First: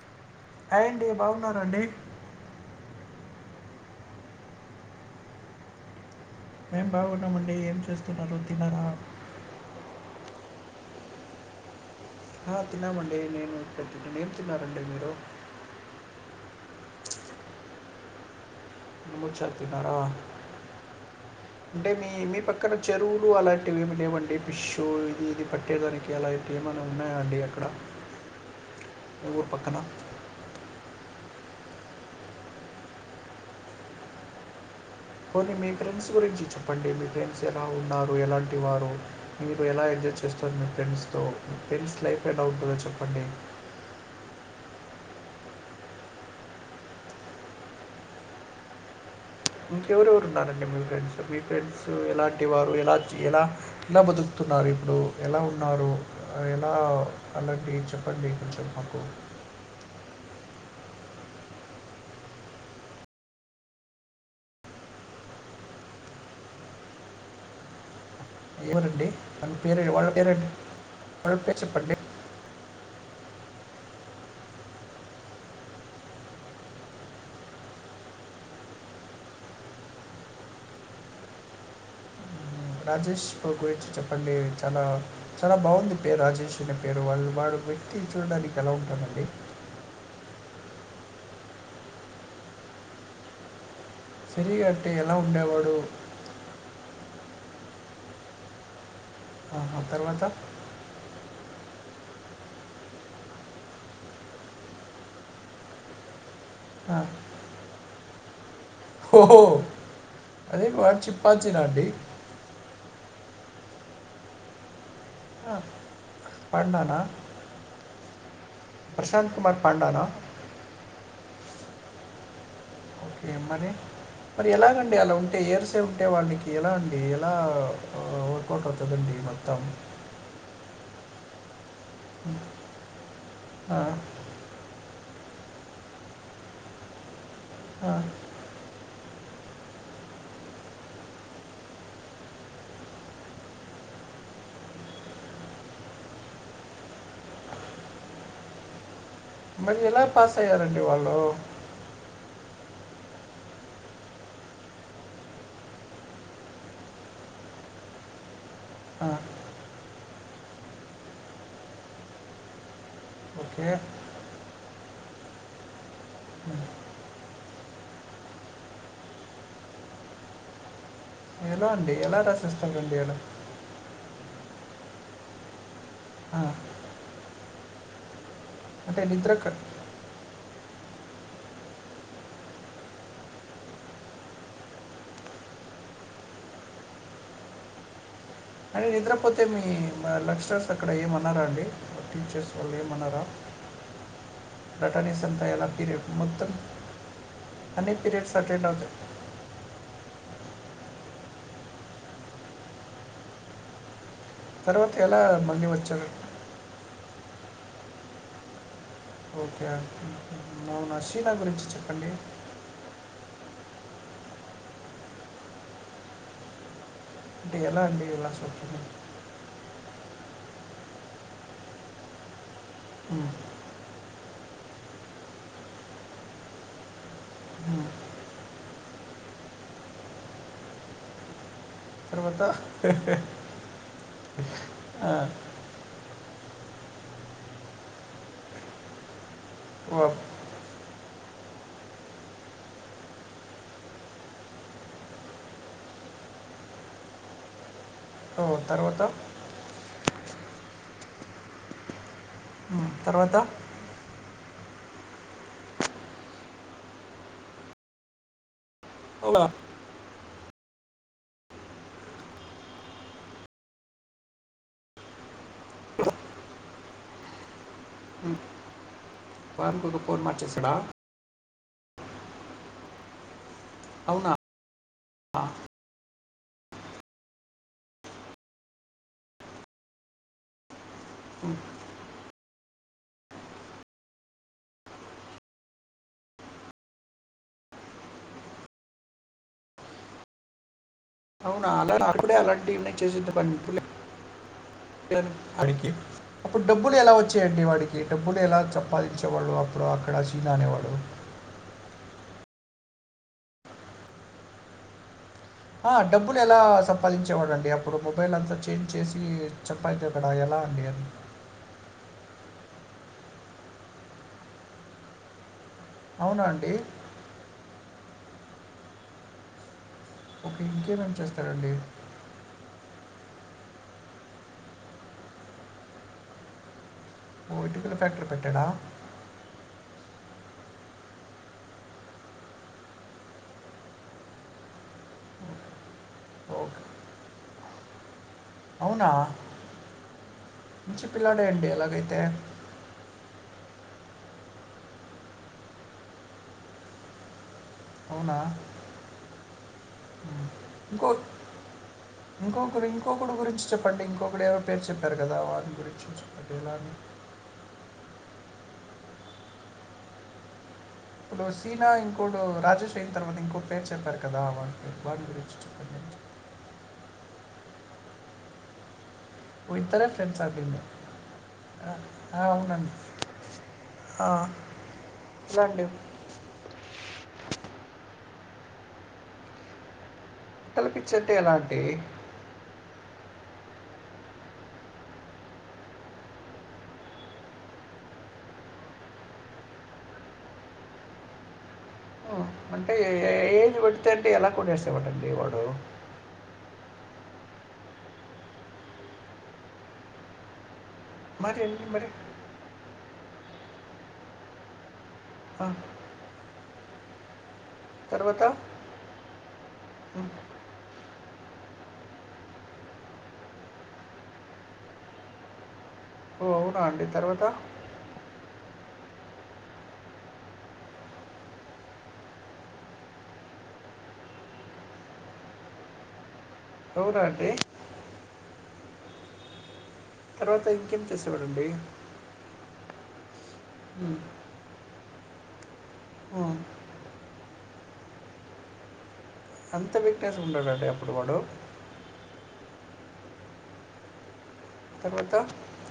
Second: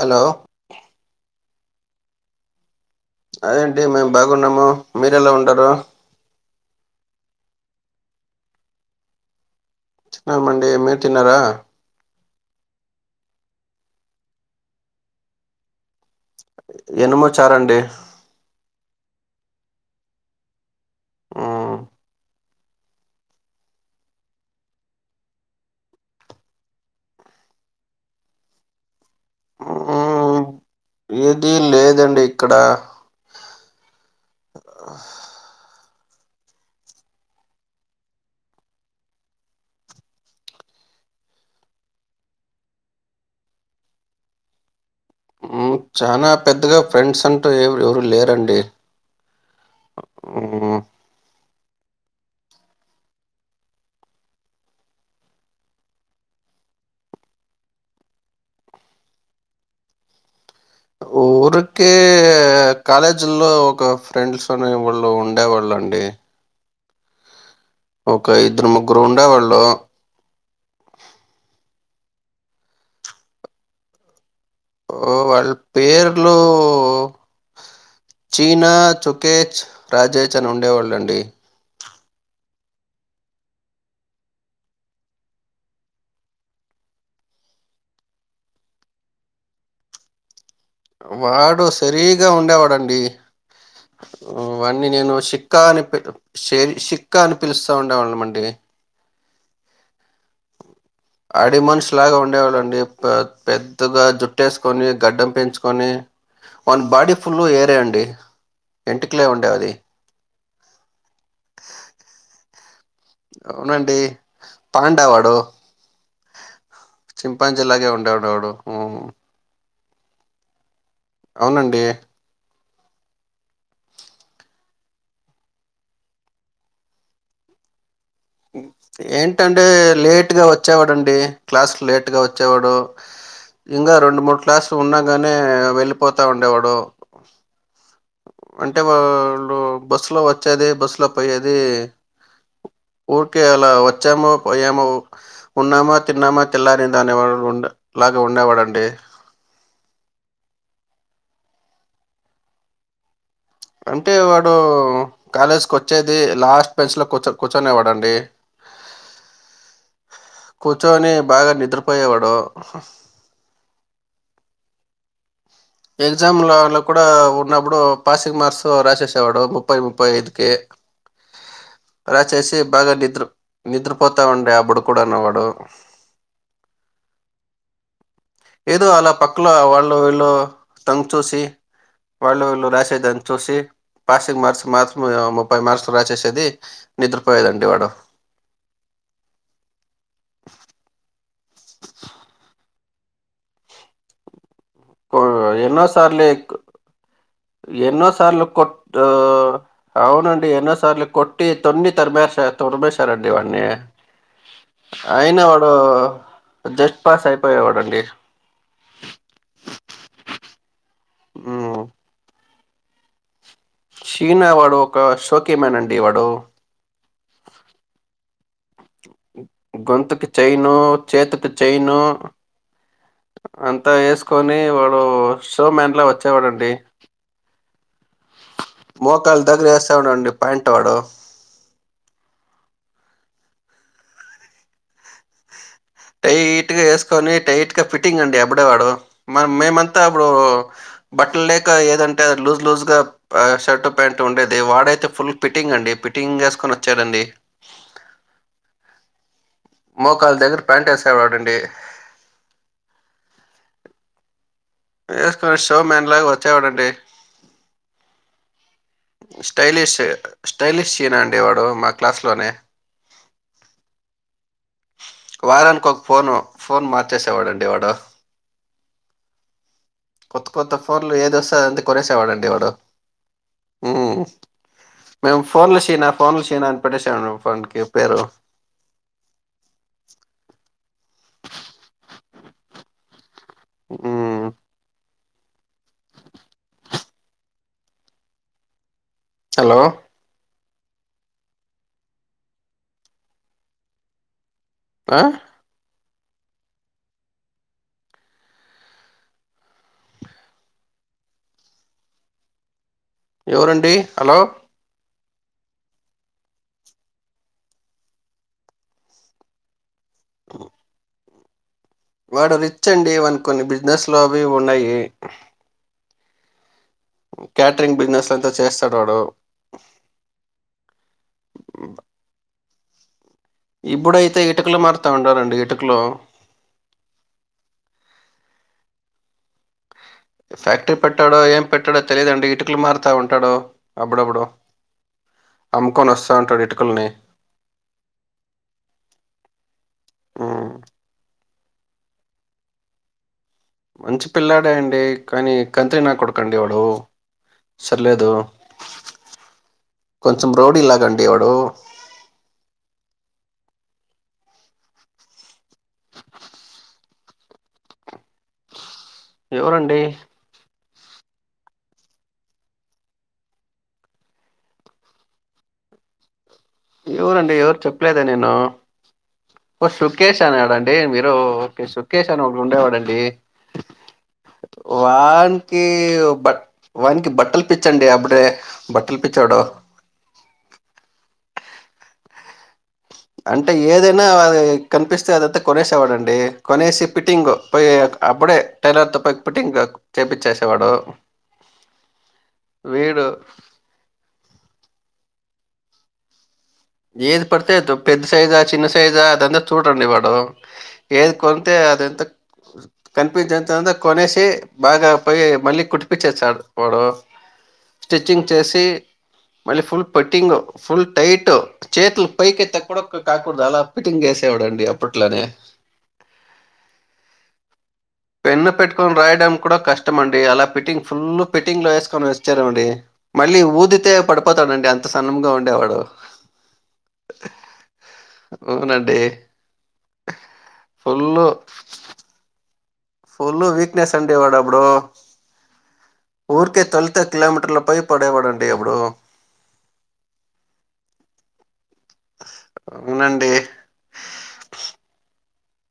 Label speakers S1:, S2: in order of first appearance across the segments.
S1: Hello
S2: hi అండి బాగున్నారండి
S1: అదే అండి మేము బాగున్నాం. మీరు ఎలా ఉన్నారు.
S2: మేము బాగున్నామండి ఏం చేస్తున్నారు తినరా
S1: తిన్నావండి మీరు తిన్నారా
S2: తిన్నామండి నేను ఇప్పుడు ఏమ్ తిన్నారండి మీరు
S1: ఎనిమోచ్చారండి
S2: నుచ్చ తిన్నారా
S1: మ్మ్
S2: అంటే మీ మీ పక్క అక్కడ చెరువులు అలాంటివి ఏమి లేవండి ఫిష్ ఇది ఇది పట్టేదానికి అలాంటివి ఏమైనా ఉన్నాయా అండి అక్కడ ఊరు పక్కన
S1: మ్మ్ ఏది లేదండి ఇక్కడ
S2: పోనీ మీ ఫ్రెండ్స్ గురించి చెప్పండి మీ ఫ్రెండ్స్ ఎలా ఉంటారు ఎలాంటి వారు మీరు ఎలా ఎంజాయ్ చేస్తారు మీ ఫ్రెండ్స్ తో మీ ఫ్రెండ్స్ లైఫ్ ఎలా ఉంటుందో చెప్పండి
S1: చాలా పెద్దగా ఫ్రెండ్స్ అంటూరు ఎవరు లేరండి
S2: ఇంకెవరెవరు ఉన్నారండి
S1: మ్మ్
S2: మీ ఫ్రెండ్స్ మీ ఫ్రెండ్స్ ఎలాంటి వారు ఎలా ఎలా ఏలా బతుకుతున్నారు ఇప్పుడు ఎలా ఉన్నారు ఎలా అన్నది చెప్పండి కొంచెం మాకు
S1: ఊరికే కాలేజీలో ఒక ఫ్రెండ్స్ అనే వాళ్ళు ఉండేవాళ్ళండి ఒక ఇద్దరు ముగ్గురు
S2: ఏవరండి వాళ్ళ
S1: ఉండేవాళ్ళు
S2: పేరు వాళ్ళ పేరండి వాళ్ళ పేరు చెప్పండి
S1: ఓ వాళ్ళ పేర్లు చీనా చుకేచ్ రాజేజ్ అని ఉండేవాల్లు అండి
S2: మ్, రాజేష్ బ్రో గురించి చెప్పండి చాలా చాలా బాగుంది పేరు రాజేష్ అనే పేరు వాళ్ళు వాడు వ్యక్తి చూడడానికి ఎలా ఉంటాటడి
S1: వాడు సరిగా ఉండేవాడండి
S2: సిరి
S1: వాన్నీ
S2: అంటే ఎలా
S1: నేను షిక్కా
S2: ఉండేవాడు
S1: అని పిల్ షిక్క అని పిలుస్తా ఉండేవాళ్ళమండి
S2: ఆహ తర్వాత
S1: అడవి మనిషిలాగా ఉండేవాడండి పెద్దగా జుట్టేసుకొని గడ్డం పెంచుకొని వని
S2: ఆ,
S1: బాడీ ఫుల్ ఏరేయండి
S2: ఓహో అదే వన్ చింపంజినా అండి
S1: అవునండి పాండ వాడు
S2: పండానా
S1: చింపాన్జిలా గే ఉండేవాడు వాడు హ్మ్
S2: ప్రశాంత్ కుమార్ పాండానా
S1: అవునండి
S2: ఓకే మరి మరి ఎలాఅండి అలా ఉంటే ఎర్సే ఉంటే వాడికి ఎలా అండి ఎలా ఆ
S1: ఏంటంటే లేట్గా వచ్ వచ్చేవాడుండి క్లాస్ లేట్గా వచ్చేవాడు
S2: ఆ!
S1: ఇంగ రెండు మూడ్ క్లాస్ ఉన్నాగాని వెళ్ళిపోతా ఉండేవాడు
S2: ఆ
S1: అంటే వాళడు బస్సులో వచ్చేది బస్సులో పోయేది ఊరికే అలా వచ్చామ పోయామా ఉన్నామా తిన్నామా తెల్లారిందా అనే వాడు లాగా ఉండేవాడండి
S2: మరి ఎలా పాస్ అయ్యారండి వాళ్ళు
S1: అంటే వాడు కాలేజ్కి వచ్చేది లాస్ట్ బెంచ్ లో కూర్చొ కూర్చొనేవాడండి
S2: ఆ
S1: కూర్చొని బాగా నిద్రపోయేవాడు
S2: ఓకే.
S1: ఎగ్జామ్లలో కూడా ఉన్నప్పుడు పాసింగ్ మార్క్స్ రాసేవాడు ముప్పై ముప్పై ఐదుకి
S2: ఎలా అండి? ఎలా
S1: రాసేసి బాగా
S2: రాసేస్తారండి అలా?
S1: నిద్ర నిద్రపోతా ఉండే అప్పుడు కూడానూ వాడు
S2: ఆ!
S1: ఏదో
S2: అంటే
S1: అలా
S2: నిద్ర క
S1: పక్కలో వాళ్ళు వీళ్ళు తొంగి చూసి వాళ్ళు వీళ్ళు రాసేదాన్ని చూసి పాసింగ్ మార్క్స్ మార్స్ ముప్పై మార్క్స్ రాసేసేది నిద్రపోయేదండి వాడు
S2: కానీ నిద్రపోతే మీ అ లేచ్లర్స్ అక్కడ ఏమన్నారా అండి వర్తించేస్ వాళ్ళు ఏమనరా బటనీస్ అంత
S1: కో-
S2: ఎలాతినేది మొత్తం అన్ని
S1: ఎన్నో
S2: పీరియడ్స్
S1: సార్లు
S2: అటెండ్
S1: కొట్
S2: అవుతాయి.
S1: మ్ అవునండి ఎన్నో సార్లు కొట్టి తొన్ని తరిమేస్ తొరమేశారండి వాన్ని
S2: తర్వాత ఎలా
S1: అయినా
S2: మళ్ళీ
S1: వాడు
S2: వచ్చారు?
S1: జస్ట్ పాస్ అయిపోయేవాడండి
S2: ఓకే అండి మరి నాష్షిల గురించి
S1: ఉమ్.
S2: చెప్పండి
S1: చీనా వాడు ఒక షోకీమన్ అండి వాడు
S2: అంటే ఎలా అండి ఇలా చెప్తున్నారు
S1: గొంతుకు చైను చేతికి చైను అం
S2: ఉమ్,
S1: అంత వేసుకొని వాడు షో మ్యాన్లా వచ్చేవాడండి
S2: ఉమ్,
S1: మోకాళ్లు దగ్గర వేస్తాడండి ప్యాయింట్ వాడు
S2: తర్వాతా ఆ
S1: టైట్గా వేసుకొని టైట్గా ఫిట్టింగ్ అండి అప్పుడేవాడు మ మేమంతా
S2: వ-
S1: అప్పుడు బట్టలు లేక ఏదంటే అ లూజ్ లూజ్ గా షర్టు ప్యాంట్ ఉండేది వాడైతే ఫుల్ పిట్టింగ్ అండి పిట్టింగ్ వేసుకొని వచ్చానండి
S2: ఒ తర్వాత
S1: మోకాళ దగ్గర ప్యాంట్ వేసేవాడండి
S2: ఉమ్, తర్వాత
S1: వేసుకొని షో మేన్ లాగా వచ్చేవాడండి
S2: అవునా
S1: స్టైలిష్ స్టైలిష్ సీన అండి వాడు మా క్లాస్లోనే వారానికి ఒక ఫోను ఫోన్ మార్చేసేవాడండి వాడు
S2: వారానికి ఒక ఫోన్
S1: కొత్త
S2: మార్చేసాడా
S1: కొత్త ఫోన్లు ఏది వస్తె అదంతా కొనేసేవాడండి వాడు ఊ
S2: అవునా
S1: మేము ఫోన్లు షీనా ఫోన్లు షినా అని పెట్టేసాం మండి వానికి పేరు
S2: ఉ
S1: ఊ హలో
S2: అవునా అలా అప్పుడే అలాంటివి ఏన్నా చేసింది పనిలే
S1: ఆ
S2: అడికి అప్పుడు డబ్బులు ఎలా వచ్చాయండి వాడికి డబ్బులు ఎలా సంపాదించే వాడు అప్పుడు అక్కడ సీనా అనేవాడు
S1: ఎవరండి హలో
S2: డబ్బులు ఎలా సంపాదించేవాడండి అప్పుడు మొబైల్ అంతా చేంజ్ చేసి చెప్ప అయితేక్కడ ఎలా అండి అ
S1: వాడు రిచ్ అండి వానికి కొన్ని బిజినెస్లు అవి ఇవి ఉన్నాయి
S2: అవునాండి
S1: క్యటరింగ్ బిజినెస్ లంతా చేస్తాడు వాడు
S2: ఒక ఇంకేమేం చేస్తారండి
S1: ఇప్పుడైతే ఇటుకలు మారుతా ఉండారండి ఇటుకలో
S2: ఇటికల్ ఫ్యాక్టరీ పెట్టాడా
S1: ఫ్యాక్టరీ పెట్టాడో ఏం పెట్టాడో తెలియదండి ఇటుకలు మారుతా ఉంటాడో అప్పుడప్పుడు అమ్ముకొని వస్తా ఉంటాడు
S2: ఓకే.
S1: ఇటికల్ని
S2: అవునా
S1: ఉమ్,
S2: మంచి పిల్లాడే అండి అలాగైతే
S1: మంచి పిల్లాడే అండి కానీ కంత్రి నా కొడుకండి వాడు సర్లేదు
S2: అవునా? హ్మ్.
S1: కొంచెం రౌడీ
S2: ఇంకో
S1: లాగండి వాడు
S2: ఇంకొకరు ఇంకొకడు గురించి చెప్పండి ఇంకొకడు ఏవో పేరు చెప్పారు కదా వాని గురించి చెప్పండి ఎలాని
S1: ఎవరండి
S2: ఇప్పుడు సీనా ఇంకోడు రాజేష్ అయిన తర్వాత ఇంకోటి పేరు చెప్పారు కదా వాన్ పేరు వాని గురించి చెప్పండి
S1: ఎవరండి ఎవరు చెప్పలేదే నేను
S2: ఓహ్!
S1: ఓ
S2: ఇద్దరే
S1: సుకేష్
S2: ఫ్రెండ్సా వీళ్ళు?
S1: అనేవాడండి మీరు ఒకే
S2: ఆ!
S1: సుకేష్
S2: ఆ!
S1: అనేవాడు ఒకడు
S2: అవునండి.
S1: ఉండేవాడండి
S2: ఆ! ఎలా అండి?
S1: వాన్కి బ వానికి బట్టలు పిచ్చండి అప్పుడే బట్టలు పిచ్చోడు
S2: కల్పచ్చింటే ఎలా అంటి
S1: అంటే ఏదైనా అది కనిపిస్తే అదంతా కొనేసేవాడండి కొనేసి ఫిట్టింగ్ పోయ్యేక్ అప్పుడే టైలర్ త పైక్ పెట్టి ఇంకా చేపిచ్చేసేవాడు
S2: ఉ అంటే
S1: వీడు
S2: ఏ ఏజ్ పెడితే అంటే ఎలా కొనేేసేవాటండి వాడు
S1: ఏది పడితే అదొ పెద్ద సైజా చిన్న సైజా అదంతా చూడండి వాడు ఏది
S2: మరి
S1: కొతే
S2: అండి మరి?
S1: అదంతా కనిపించేంతంత కొనేసి బాగా పై
S2: ఆ!
S1: మళ్ళీ కుటిపి చేసాడు వాడు
S2: తర్వాత?
S1: స్టిచ్చింగ్ చేసి మళ్ళీ ఫుల్
S2: హ్మ్.
S1: పటింగ్ ఫుల్ టైట్ చేతులు పైకేత్తా కూడా ఒ కాకూడదు అలా ఫిటింగ్ చేసేవాడండి అప్పట్లోనే
S2: ఓ అవునా అండి తర్వాత
S1: పెన్ను పెట్టుకొన్ రాయడం కూడా కష్టమండి అలా ఫిట్టింగ్ ఫుల్ ఫిట్టింగ్ లో ఏసుకొని వెచ్చారమండి మళ్ళీ ఊదితే పడిపోతాడుండి అంత సన్నం గా ఉండేవాడు
S2: అవునా అండి
S1: అవునండి
S2: తర్వాత ఇంకేం
S1: ఫుల్
S2: చేసేవాడండి
S1: ఫుల్లు వీక్నెస్
S2: ఉమ్,
S1: అండి వాడప్పుడు
S2: ఉమ్.
S1: ఊరికే తొల్లితే కిలోమీటర్ల పై పడేవాడండి అప్పుడు
S2: అంత వీక్నెస్ ఉన్నాడండి అప్పుడు వాడు
S1: వునండి
S2: తర్వాత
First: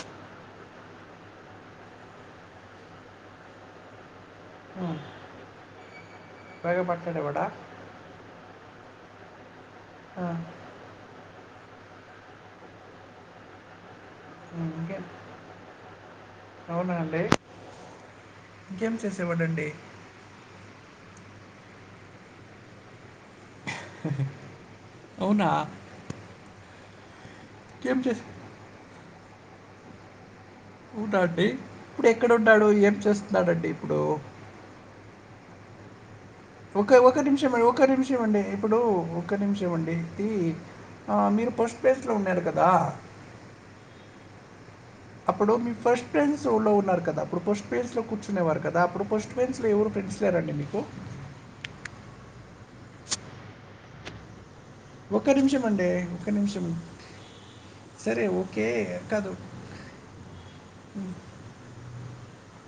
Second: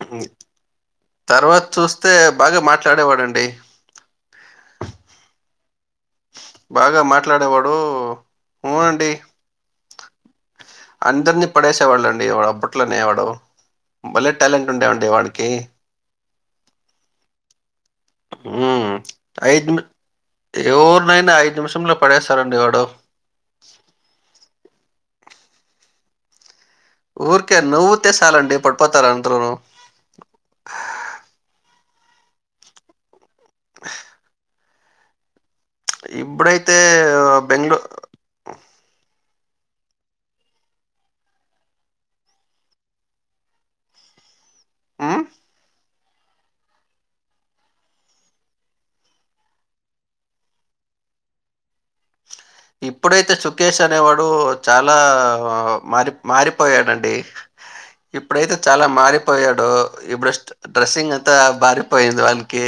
S1: ఉ తర్వాత్ చూస్తే బాగా మాట్లాడే వాడండి
S2: ఉ
S1: బాగా మాట్లాడేవాడు వు అండి
S2: ఆ
S1: అందరినీ పడేసేవాళ్ళండి వాడు అప్పట్లోనేవాడు భలే
S2: ఉమ్,
S1: టాలెంట్ ఉండే
S2: ఇంకేం
S1: వండి వాడికి
S2: అవునా అండి
S1: హ్మ్.
S2: ఇంకేం చేసేవాడండి
S1: ఐదు ని- ఎవరినైనా ఐదు నిమిషంలో పడేస్తాడండి వాడు
S2: హె హె అవునా
S1: ఊరికే
S2: ఇంకేం
S1: నవ్వుతేే
S2: చేసే
S1: సాలండి పడిపోతారు అందరను
S2: అవుడాండి ఇప్పుడు ఎక్కడున్నాడు ఏం చేస్తున్నాడండి ఇప్పుడు
S1: ఇబ్బుడయ్
S2: ఒక ఒక నిమిషమయ్ ఒక నిమిషం అండి ఇప్పుడు ఒక నిమిషం అండి తి ఆ మీరు ఫస్ట్ ప్లేస్ లో ఉన్నారు కదా
S1: హ్మ్?
S2: అప్పుడు మీ ఫస్ట్ ప్రేజస్ లో ఉన్నారు కదా అప్పుడు ఫస్ట్ ప్రేజస్ లో కూర్చునేవారు కదా అప్పుడు ఫస్ట్ ఫ్రెండ్స్ లొ ఎవరు ఫ్రెండ్స్ లేరా అండి మీకు
S1: ఇప్పుడైతే చుకేష్ అనేవాడు చాలా
S2: ఒక్క నిమిషం అండి
S1: మారి
S2: ఒక్క నిమిషం
S1: మారిపోయాడండి
S2: సరే
S1: ఇప్పుడైతే
S2: ఓకే
S1: చాలా
S2: కాదు
S1: మారిపోయాడు ఇప్పుడస్ట్ డ్రెస్సింగ్ అంత బారిపోయింద్ వానికి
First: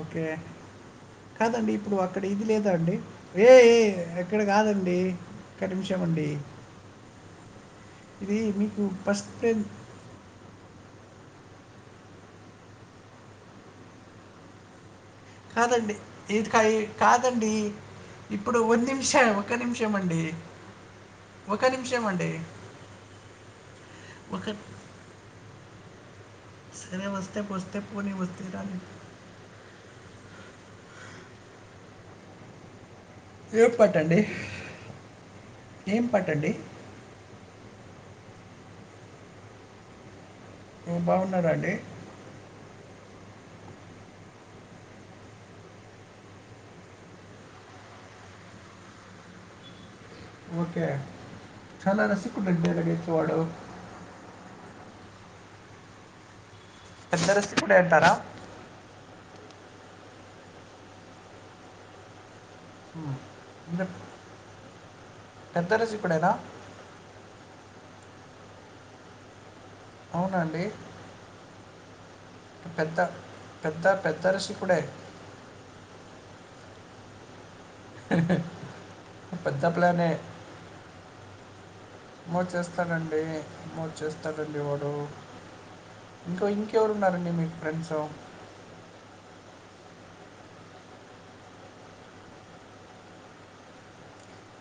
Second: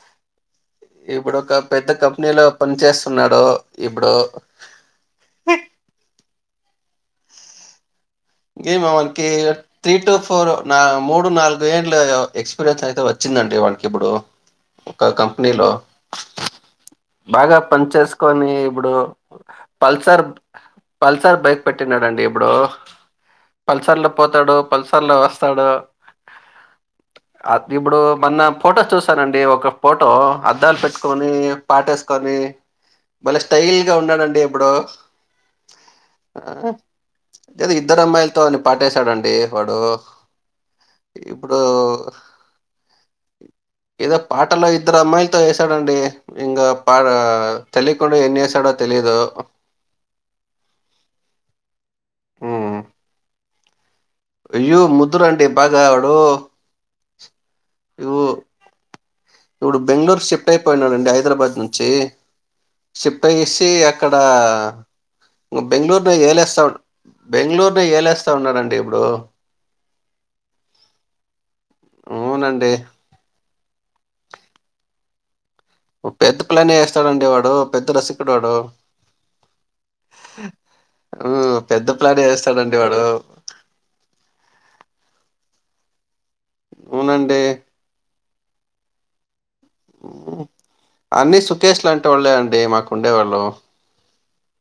S2: ఓకే
S1: ఇప్పుడు ఒక
S2: కాదండి
S1: పెద్ద
S2: ఇప్పుడు అక్కడ ఇది
S1: కంపెనీలో
S2: లేదాండి
S1: పనిచేస్తున్నాడు
S2: వే ఏ ఏ
S1: ఇప్పుడు
S2: ఎక్కడ కాదండి క్క నిమిషమండి ఇది మీకు
S1: ఏమో వానికి
S2: first praise
S1: three to four నా మూడు నాలుగు ఏండ్ల ఎక్స్పీరియన్స్ అయితే వచ్చిందండి వాడికిప్పుడు ఓకే అక్క నీలో
S2: కాదండి ఇది కా- కాదండి
S1: బాగా పని చేసుకొని
S2: ఒక
S1: ఇప్పుడు
S2: నిమిషం ఒక నిమిషం అండి
S1: పల్సర్ పల్సర్ బైక్
S2: ఒక నిమిషం
S1: పెట్టినాడండి
S2: అండి
S1: ఇప్పుడు పల్సర్ లో
S2: ఒక
S1: పోతాడు పల్సర్ లో వస్తాడు
S2: సరే వస్తే
S1: ఆ దీ
S2: వస్తే
S1: ఇప్పుడు
S2: పోనీ వస్తే
S1: మన
S2: రాని
S1: ఫోటోస్ చూస్త వస్తుందండి ఒక ఫోటో అద్దాలు పెట్టుకొని పాటేసుకొని భలే
S2: ఏం
S1: స్టైల్
S2: పాట
S1: గా
S2: అండి
S1: ఉన్నాడండి ఆప్పుడో
S2: ఏం పాట
S1: ఆ
S2: అండి
S1: ఎదో ఇద్దరు అమ్మాయిలతోని పాటేశాడండి వాడు
S2: ఓ, బాగున్నారా
S1: ఇప్పుడు
S2: అండి [unintelligible]
S1: ఏదో పాటలో ఇద్దరు అమ్మాయిలతో వేసాడండి ఇంగా పార్ తెలియకుండా ఎన్ని వేశాడో తెలియదు
S2: ఓకే చాలా రసికుడు అండి
S1: హ్మ్.
S2: అయితే వాడు
S1: అయ్యో ముద్దురు అండి బాగావాడు
S2: పెద్ద రసకుడే అంటారా
S1: ఇప్పుడు బెంగళూరు షిఫ్ట్ అయిపోయినాడుండి హైదరాబాద్ నుంచి
S2: హ్మ్.
S1: షిఫ్ట్ అయసి
S2: ఈయన
S1: అక్కడ ఇడ
S2: పెద్ద
S1: బెంగళూరు పోయి
S2: రసికుడేనా?
S1: ఏళస్తా బెంగళూరు పోయి ఏలేస్తా ఉన్నాడండి ఇప్పుడు
S2: అవునండి
S1: అవునండి
S2: పెద్ద పెద్ద పెద్ద రషి కూడె
S1: పెద్ద ప్లనే వేస్తాడుండి వాడు పెద్ద రసికుడు వాడు
S2: పెద్ద ప్లానే.
S1: ఆ పెద్ద ప్లానే వెస్తాడుండి వాడు
S2: మో చేస్తారండి వాడు ఇంకో ఇంకెవరు ఉన్నారండి
S1: అవునండి.
S2: మీకు ఫ్రెండ్స్ [unintelligible]
S1: అన్నీ సుకేష్ లా అంటే వాళ్ళే అండి మాకు ఉండేవాళ్ళు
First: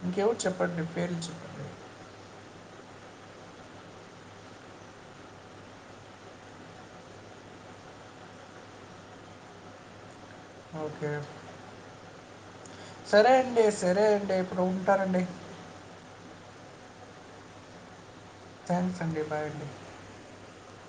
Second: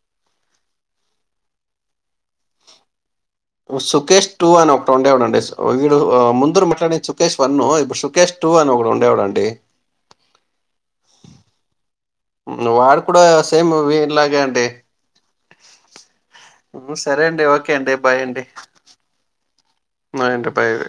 S2: ఇంకెవరు చెప్పండి పేర్లు చెప్ప
S1: సుకేష్ టూ అని ఒక ఉండేవాడు అండి వీడు ముందురు మాట్లాడిన సుకేష్ వన్ ఇప్పుడు సుకేష్ టూ అని ఒకడు ఉండేవాడండి
S2: ఓకే
S1: వాడు కూడా
S2: సరే అండి.
S1: సేమ్
S2: సరే
S1: వినిలాగే
S2: ఇప్పుడు
S1: అండి
S2: ఉంటానండి.
S1: సరే అండి ఓకే అండి బాయ్ అండి
S2: థ్యాక్స్ అండి బాయ్ అండి
S1: నైటి ఫైవ్